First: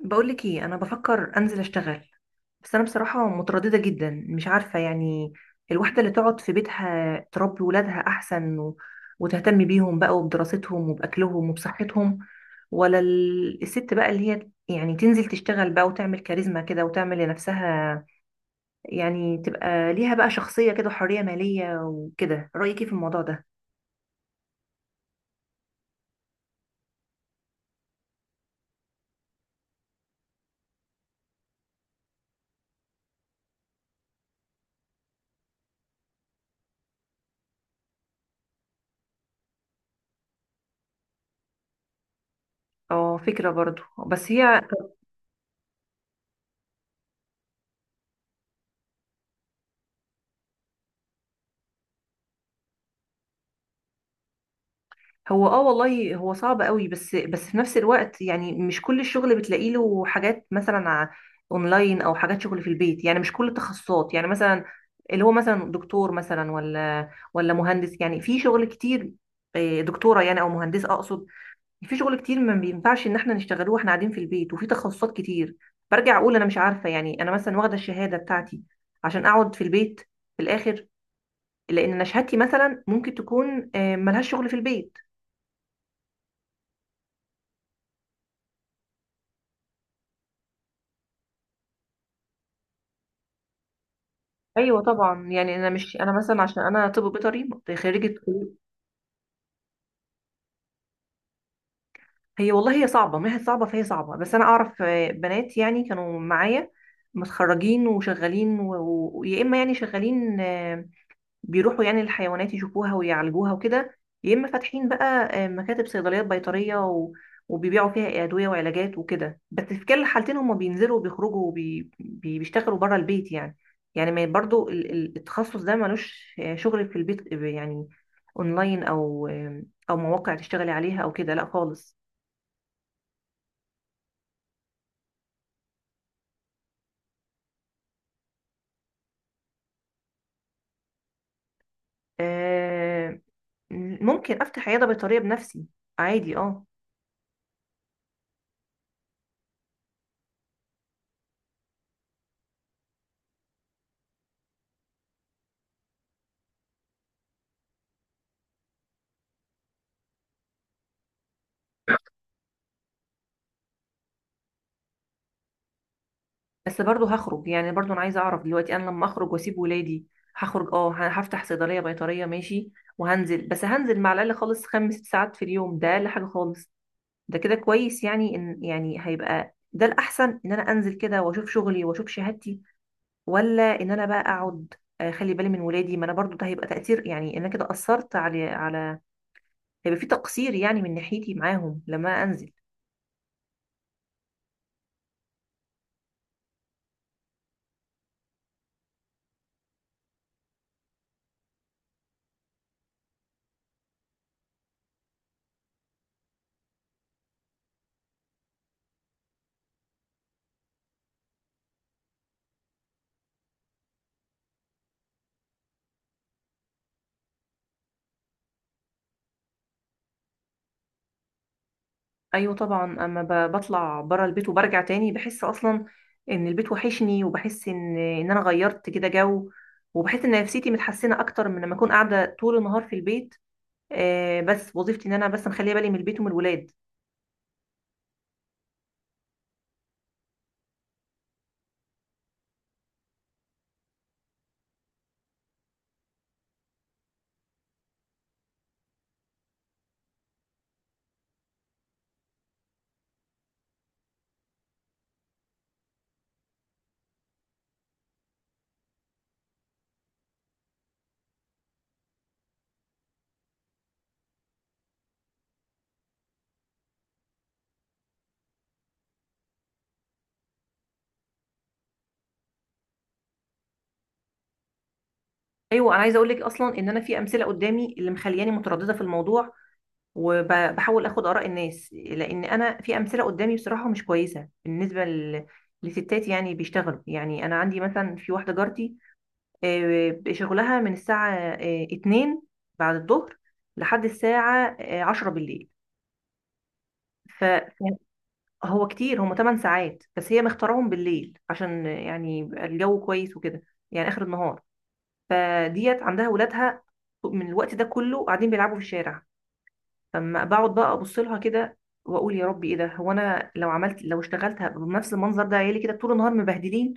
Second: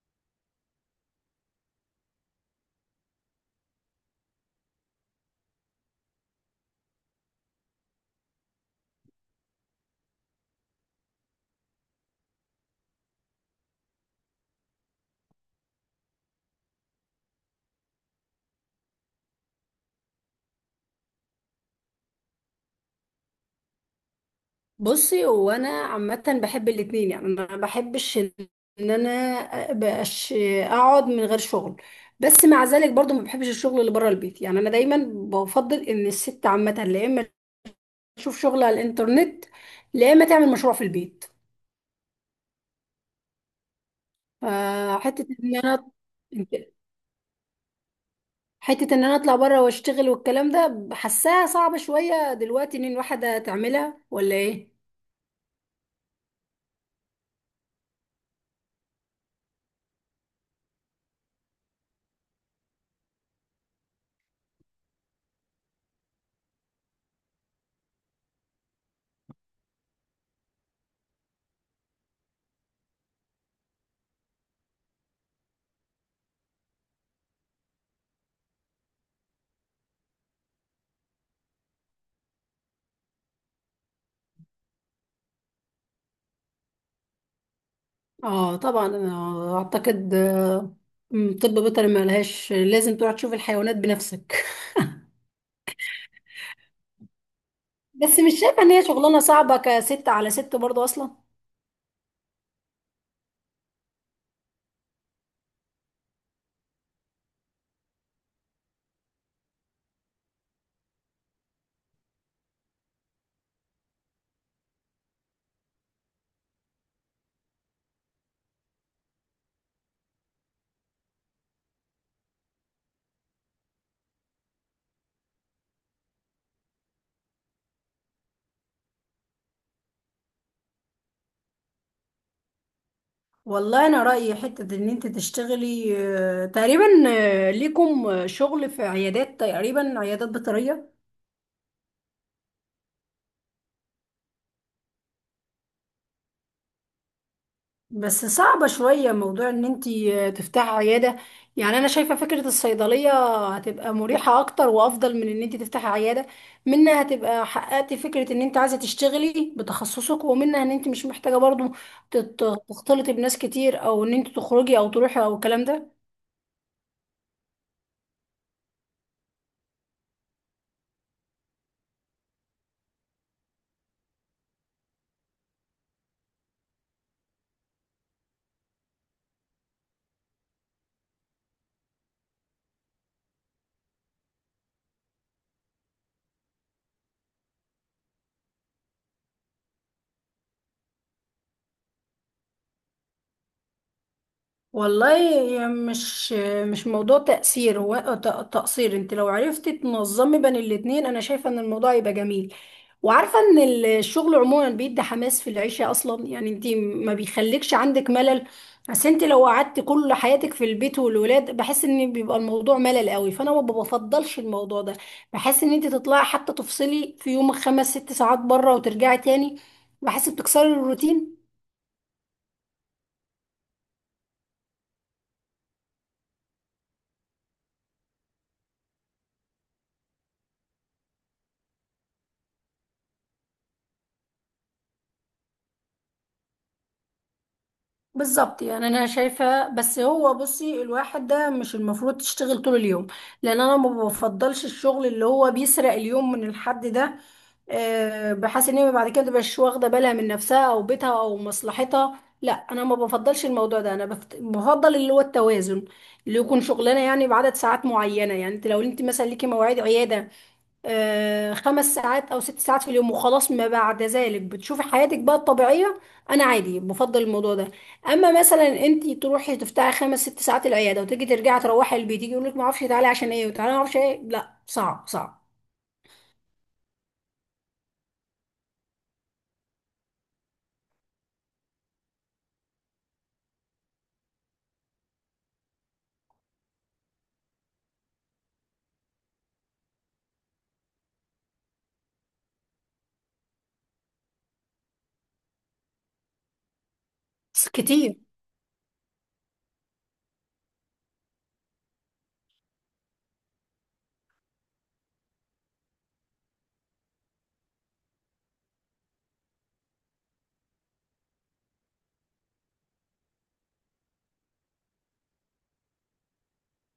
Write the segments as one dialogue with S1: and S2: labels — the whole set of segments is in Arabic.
S1: بقولك ايه؟ انا بفكر انزل اشتغل، بس انا بصراحه متردده جدا، مش عارفه يعني الواحده اللي تقعد في بيتها تربي ولادها احسن و... وتهتم بيهم بقى وبدراستهم وباكلهم وبصحتهم، ولا الست بقى اللي هي يعني تنزل تشتغل بقى وتعمل كاريزما كده وتعمل لنفسها، يعني تبقى ليها بقى شخصيه كده وحريه ماليه وكده. رايك ايه في الموضوع ده؟
S2: بصي، هو انا عامه بحب الاتنين. يعني انا ما بحبش ان انا ابقاش اقعد من غير شغل، بس مع ذلك برضو ما بحبش الشغل اللي بره البيت. يعني انا دايما بفضل ان الست عامه لا اما تشوف شغل على الانترنت لا اما تعمل مشروع في البيت.
S1: اه فكره برضو، بس هي،
S2: فحته ان انا حته ان انا اطلع بره واشتغل والكلام ده، حاساها صعبه شويه دلوقتي ان الواحده تعملها ولا ايه؟
S1: هو اه والله هو صعب قوي، بس في نفس الوقت يعني مش كل الشغل بتلاقي له حاجات، مثلا اونلاين او حاجات شغل في البيت، يعني مش كل التخصصات، يعني مثلا اللي هو مثلا دكتور مثلا ولا مهندس، يعني في شغل كتير. دكتورة يعني او مهندسة اقصد، في شغل كتير ما بينفعش ان احنا نشتغلوه واحنا قاعدين في البيت، وفي تخصصات كتير. برجع اقول انا مش عارفة، يعني انا مثلا واخدة الشهادة بتاعتي عشان اقعد في البيت في الاخر؟ لان انا شهادتي مثلا ممكن تكون ملهاش شغل في البيت.
S2: اه طبعا، انا اعتقد طب بيطري ما لهاش، لازم تروح تشوف الحيوانات بنفسك
S1: ايوه طبعا، يعني انا مش، انا مثلا عشان انا طب بيطري،
S2: بس
S1: خريجه
S2: مش
S1: طب.
S2: شايفه ان هي شغلانه صعبه كست على ست برضه اصلا.
S1: هي والله هي صعبه، ما هي صعبه، فهي صعبه، بس انا اعرف بنات يعني كانوا معايا متخرجين وشغالين، يا اما يعني شغالين بيروحوا يعني الحيوانات يشوفوها ويعالجوها وكده، يا اما فاتحين بقى مكاتب صيدليات بيطريه و... وبيبيعوا فيها ادويه وعلاجات وكده، بس في كل الحالتين هم بينزلوا وبيخرجوا وبيشتغلوا بره البيت يعني. يعني ما برضو التخصص ده ملوش شغل في البيت، يعني اونلاين او مواقع تشتغلي عليها او كده، لا خالص.
S2: والله انا رايي حته ان انت تشتغلي، تقريبا ليكم شغل في عيادات، تقريبا عيادات بيطريه.
S1: آه، ممكن افتح عياده بيطريه بنفسي، عادي اه.
S2: بس صعبة شوية موضوع ان انتي تفتحي عيادة. يعني انا شايفة فكرة الصيدلية هتبقى مريحة اكتر وافضل من ان انتي تفتحي عيادة. منها هتبقى حققتي فكرة ان انت عايزة تشتغلي بتخصصك، ومنها ان انت مش محتاجة برضو تختلطي بناس كتير، او ان انت تخرجي او تروحي او الكلام ده.
S1: بس برضه هخرج يعني، برضه انا عايزه اعرف دلوقتي انا لما اخرج واسيب ولادي. هخرج اه، هفتح صيدليه بيطريه ماشي، وهنزل، بس هنزل مع الاقل خالص خمس ست ساعات في اليوم، ده اقل حاجه خالص. ده كده كويس يعني، ان يعني هيبقى ده الاحسن ان انا انزل كده واشوف شغلي واشوف شهادتي، ولا ان انا بقى اقعد خلي بالي من ولادي؟ ما انا برضه ده هيبقى تاثير، يعني إن انا كده اثرت على، هيبقى في تقصير يعني من ناحيتي معاهم لما انزل.
S2: والله، مش مش موضوع تأثير، هو ت- تقصير. انت لو عرفتي تنظمي بين الاتنين، انا شايفة ان الموضوع يبقى جميل، وعارفة ان الشغل عموما بيدي حماس في العيشة اصلا. يعني انت ما بيخليكش عندك ملل. بس انت لو قعدت كل حياتك في البيت والولاد، بحس ان بيبقى الموضوع ملل قوي، فانا ما بفضلش الموضوع ده. بحس ان انت تطلعي حتى تفصلي في يومك 5 6 ساعات بره وترجعي تاني، بحس بتكسري الروتين.
S1: ايوه طبعا، اما بطلع بره البيت وبرجع تاني بحس اصلا ان البيت وحشني، وبحس ان انا غيرت كده جو، وبحس ان نفسيتي متحسنه اكتر من لما اكون قاعده طول النهار في البيت. آه، بس وظيفتي ان انا بس مخليه بالي من البيت ومن الولاد.
S2: بالظبط، يعني انا شايفه، بس هو بصي، الواحد ده مش المفروض تشتغل طول اليوم، لان انا ما بفضلش الشغل اللي هو بيسرق اليوم من الحد ده. بحيث ان هي بعد كده متبقاش واخده بالها من نفسها او بيتها او مصلحتها. لا، انا ما بفضلش الموضوع ده. انا بفضل اللي هو التوازن، اللي يكون شغلانه يعني بعدد ساعات معينه. يعني انت لو انت مثلا ليكي مواعيد عياده، 5 ساعات او 6 ساعات في اليوم وخلاص، ما بعد ذلك بتشوفي حياتك بقى الطبيعيه. انا عادي، بفضل الموضوع ده. اما مثلا انت تروحي تفتحي 5 6 ساعات العياده وتيجي ترجعي تروحي البيت، يجي يقول لك ما اعرفش تعالي عشان ايه، وتعالي ما اعرفش ايه، لا، صعب صعب
S1: ايوه، انا عايزه اقول لك اصلا ان انا في امثله قدامي اللي مخلياني متردده في الموضوع، وبحاول اخد اراء الناس، لان انا في امثله قدامي بصراحه مش كويسه بالنسبه لستات يعني بيشتغلوا. يعني انا عندي مثلا في واحده جارتي، شغلها من الساعة 2 بعد الظهر لحد الساعة 10 بالليل. ف-
S2: كتير.
S1: فهو كتير، هم 8 ساعات، بس هي مختارهم بالليل عشان يعني يبقى الجو كويس وكده، يعني آخر النهار. فديت عندها ولادها من الوقت ده كله قاعدين بيلعبوا في الشارع، فما بقعد بقى ابص لها كده واقول يا ربي ايه ده، هو انا لو عملت، لو اشتغلت هبقى بنفس المنظر ده؟ عيالي كده طول النهار مبهدلين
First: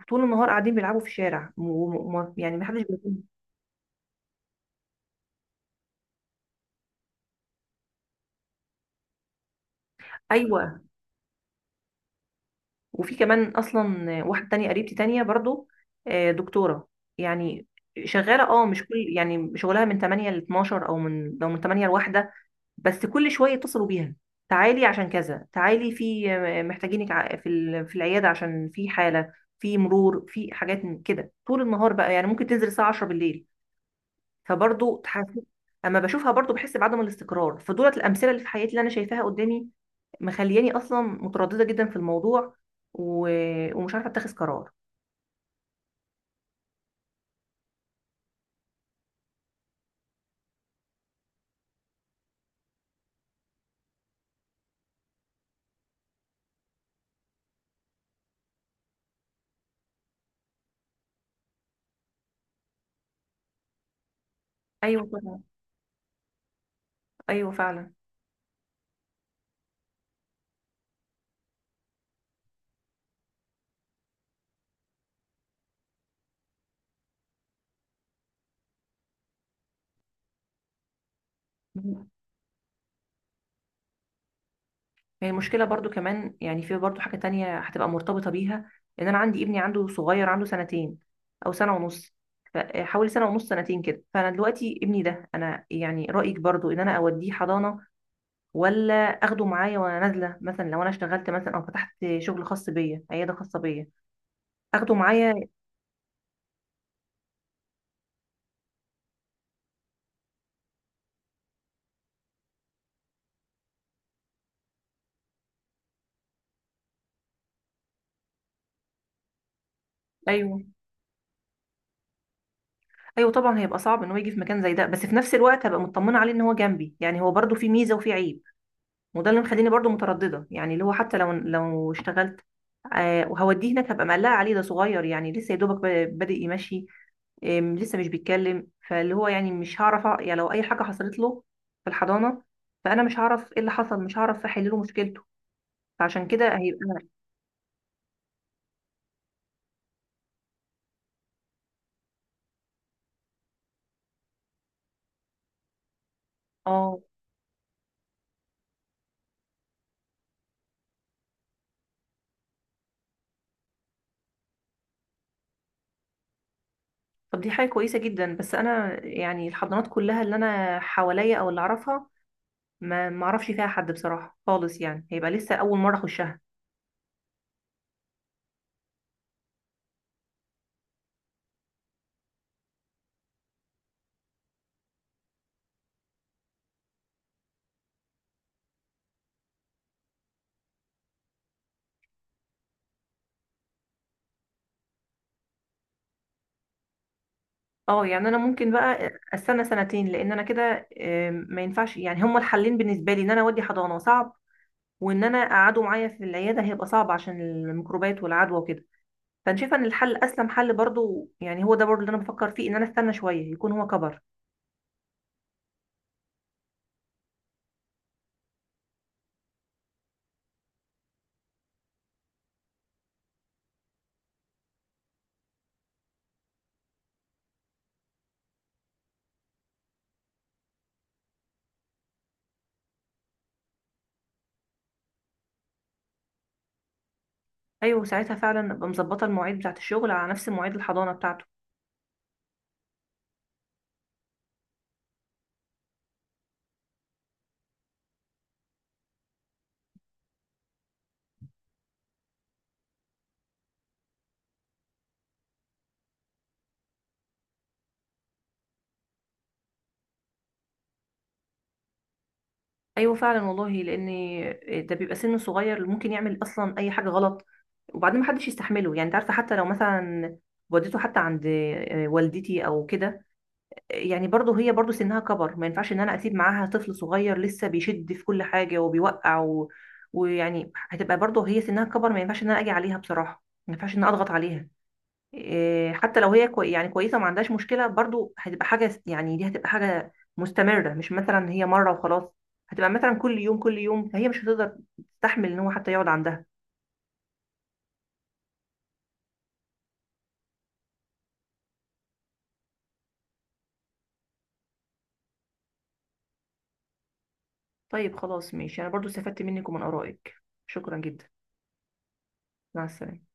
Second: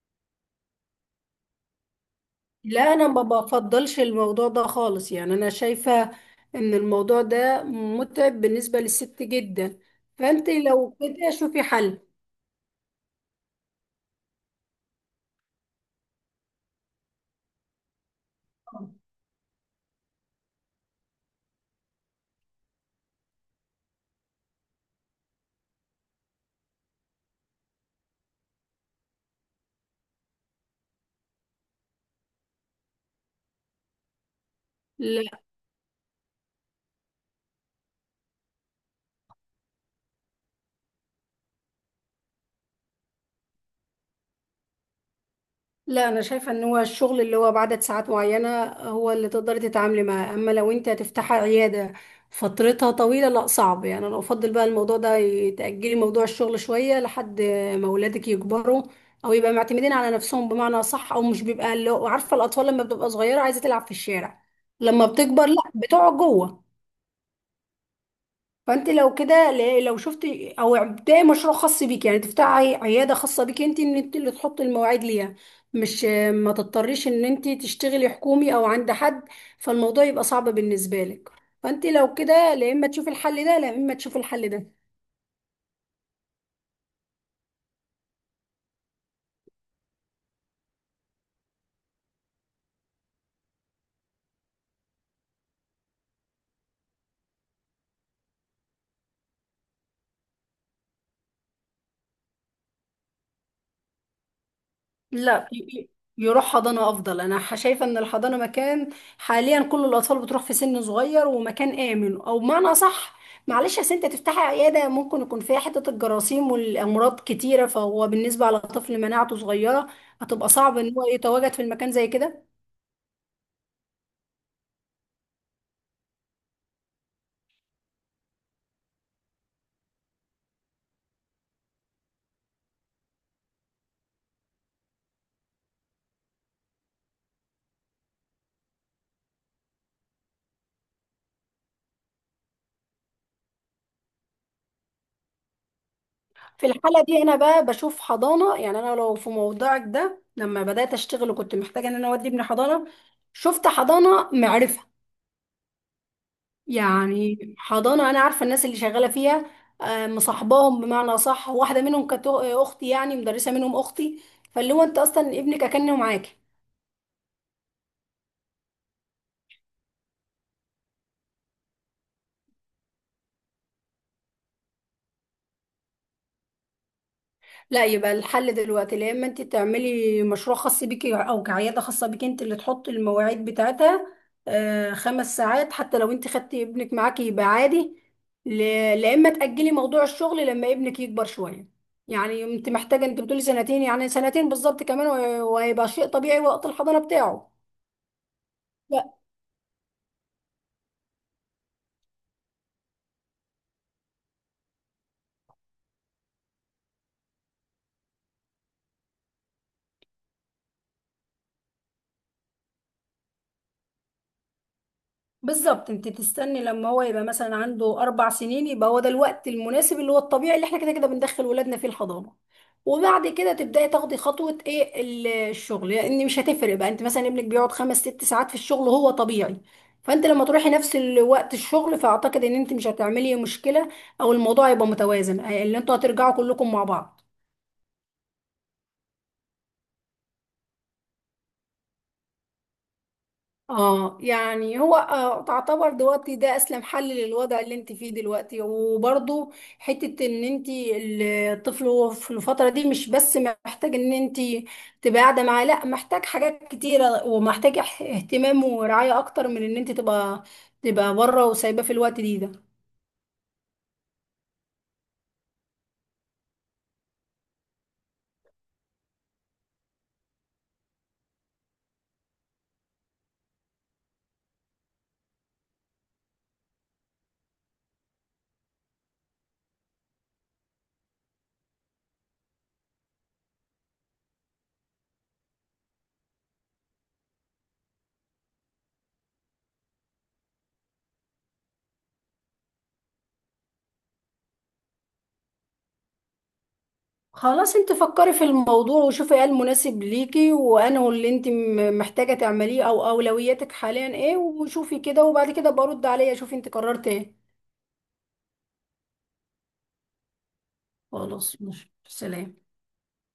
S1: وطول النهار قاعدين بيلعبوا في الشارع يعني
S2: لا،
S1: محدش
S2: انا ما
S1: بيكون.
S2: بفضلش الموضوع ده خالص. يعني انا شايفه ان الموضوع ده متعب بالنسبه للست جدا، فانت
S1: ايوه،
S2: لو كده شوفي حل.
S1: وفي كمان اصلا واحده تانية قريبتي تانية برضو، دكتوره يعني شغاله اه، مش كل، يعني شغلها من 8 ل 12 او من 8 ل 1، بس كل شويه يتصلوا بيها، تعالي عشان كذا، تعالي في محتاجينك في في العياده عشان في حاله، في مرور، في حاجات من كده طول النهار بقى. يعني ممكن تنزل الساعه 10 بالليل، فبرضو تحس، اما بشوفها برضو بحس بعدم الاستقرار. فدولت الامثله اللي في حياتي اللي انا شايفاها قدامي مخلياني اصلا متردده جدا في الموضوع، و... ومش عارفه اتخذ قرار.
S2: لا، انا شايفه ان هو الشغل اللي هو بعدد ساعات معينه هو اللي تقدري تتعاملي معاه، اما لو انت هتفتحي عياده فترتها طويله، لا، صعب. يعني انا افضل بقى الموضوع ده، تاجلي موضوع الشغل شويه لحد ما اولادك يكبروا، او يبقى معتمدين على نفسهم بمعنى صح، او مش بيبقى عارفه الاطفال لما بتبقى صغيره عايزه تلعب في الشارع،
S1: ايوه
S2: لما
S1: طبعا.
S2: بتكبر لا بتقعد جوه.
S1: ايوه فعلا.
S2: فانت لو كده، لو شفت، او ابداي مشروع خاص بيك. يعني تفتحي عياده خاصه بيك انت، ان انت اللي تحط المواعيد ليها، مش ما تضطريش ان انت تشتغلي حكومي او عند حد، فالموضوع يبقى صعب بالنسبه لك. فانت لو كده، لا اما تشوفي الحل ده لا اما تشوفي الحل ده
S1: هي المشكله برضو كمان، يعني في برضو حاجه تانية هتبقى مرتبطه بيها، ان انا عندي ابني عنده صغير، عنده سنتين او سنه ونص. حوالي سنه ونص سنتين كده، فانا دلوقتي ابني ده انا، يعني رايك برضو ان انا اوديه حضانه، ولا اخده معايا وانا نازله مثلا، لو انا اشتغلت مثلا او فتحت شغل خاص بيا، عياده خاصه بيا اخده معايا؟
S2: لا يروح حضانة أفضل. أنا شايفة إن الحضانة مكان، حاليا كل الأطفال بتروح في سن صغير، ومكان آمن. أو بمعنى أصح، معلش، أصل أنت تفتحي عيادة ممكن يكون فيها حتة الجراثيم والأمراض كتيرة، فهو بالنسبة على طفل مناعته صغيرة هتبقى
S1: ايوه.
S2: صعب إن هو يتواجد في المكان زي كده.
S1: ايوه طبعا، هيبقى صعب ان هو يجي في مكان زي ده، بس في نفس الوقت هبقى مطمنه عليه ان هو جنبي، يعني هو برضو في ميزه وفي عيب، وده اللي مخليني برضو متردده. يعني اللي هو حتى لو، لو اشتغلت آه وهوديه هناك هبقى مقلقه عليه، ده صغير يعني لسه يا دوبك بادئ يمشي، لسه مش بيتكلم، فاللي هو يعني مش هعرف يعني لو اي حاجه حصلت له في الحضانه فانا مش هعرف ايه اللي حصل، مش هعرف احل له مشكلته، فعشان كده
S2: في
S1: هيبقى
S2: الحالة دي أنا بقى بشوف حضانة. يعني أنا لو في موضوعك ده لما بدأت أشتغل وكنت محتاجة إن أنا أودي ابني حضانة، شفت حضانة معرفة،
S1: اه.
S2: يعني حضانة أنا عارفة الناس اللي شغالة فيها، مصاحباهم بمعنى صح. واحدة منهم كانت أختي، يعني مدرسة منهم أختي، فاللي هو أنت أصلا ابنك أكنه معاكي.
S1: طب دي حاجه كويسه جدا، بس انا يعني الحضانات كلها اللي انا حواليا او اللي اعرفها ما اعرفش فيها حد بصراحه خالص، يعني هيبقى لسه اول مره اخشها.
S2: لا، يبقى الحل دلوقتي، يا إما أنت تعملي مشروع خاص بيكي أو كعيادة خاصة بيكي، أنت اللي تحطي المواعيد بتاعتها، 5 ساعات، حتى لو أنت خدتي ابنك معاكي يبقى عادي. لا إما تأجلي موضوع الشغل لما ابنك يكبر شوية. يعني انت محتاجه، انت بتقولي سنتين، يعني سنتين بالظبط كمان، وهيبقى شيء طبيعي وقت الحضانه بتاعه.
S1: اه، يعني انا ممكن بقى
S2: لا،
S1: استنى سنتين، لان انا كده ما ينفعش يعني، هما الحلين بالنسبه لي ان انا اودي حضانه صعب، وان انا اقعده معايا في العياده هيبقى صعب عشان الميكروبات والعدوى وكده. فانا شايفه ان الحل اسلم حل برضو، يعني هو ده برضو اللي انا بفكر فيه، ان انا استنى شويه يكون هو كبر.
S2: بالظبط انت تستني لما هو يبقى مثلا عنده 4 سنين. يبقى هو ده الوقت المناسب اللي هو الطبيعي اللي احنا كده كده بندخل ولادنا فيه الحضانه. وبعد كده تبداي تاخدي خطوه ايه الشغل، لان مش هتفرق بقى. انت مثلا ابنك بيقعد 5 6 ساعات في الشغل هو طبيعي، فانت لما تروحي نفس الوقت الشغل، فاعتقد ان انت مش هتعملي مشكله، او الموضوع يبقى متوازن، اللي انتوا هترجعوا كلكم مع بعض.
S1: ايوه ساعتها فعلا ابقى مظبطه المواعيد بتاعه الشغل على نفس مواعيد الحضانه بتاعته.
S2: اه يعني هو تعتبر دلوقتي ده اسلم حل للوضع اللي انت فيه دلوقتي، وبرضو حتة ان انت، الطفل هو في الفترة دي مش بس محتاج ان انت تبقى قاعدة معاه، لا، محتاج حاجات كتيرة ومحتاج اهتمام ورعاية اكتر من ان انت تبقى بره وسايباه في الوقت دي ده.
S1: ايوه فعلا والله، لان ده بيبقى سن صغير اللي ممكن يعمل اصلا اي حاجه غلط، وبعدين محدش يستحمله. يعني انت عارفه، حتى لو مثلا وديته حتى عند والدتي او كده، يعني برضه هي برضه سنها كبر، ما ينفعش ان انا اسيب معاها طفل صغير لسه بيشد في كل حاجه وبيوقع و... ويعني هتبقى برضه هي سنها كبر، ما ينفعش ان انا اجي عليها بصراحه، ما ينفعش ان انا اضغط عليها. حتى لو هي كوي يعني كويسه وما عندهاش مشكله، برضو هتبقى حاجه، يعني دي هتبقى حاجه مستمره، مش مثلا هي مره وخلاص، هتبقى مثلا كل يوم كل يوم، فهي مش هتقدر تستحمل ان هو حتى يقعد عندها.
S2: خلاص، انت فكري في الموضوع وشوفي ايه المناسب ليكي، وانه اللي انت محتاجة تعمليه، او اولوياتك حاليا ايه. وشوفي كده وبعد كده برد عليا شوفي انت قررت ايه.
S1: طيب خلاص ماشي، انا برضو استفدت منك ومن ارائك، شكرا جدا.
S2: خلاص ماشي، سلام.
S1: مع السلامه.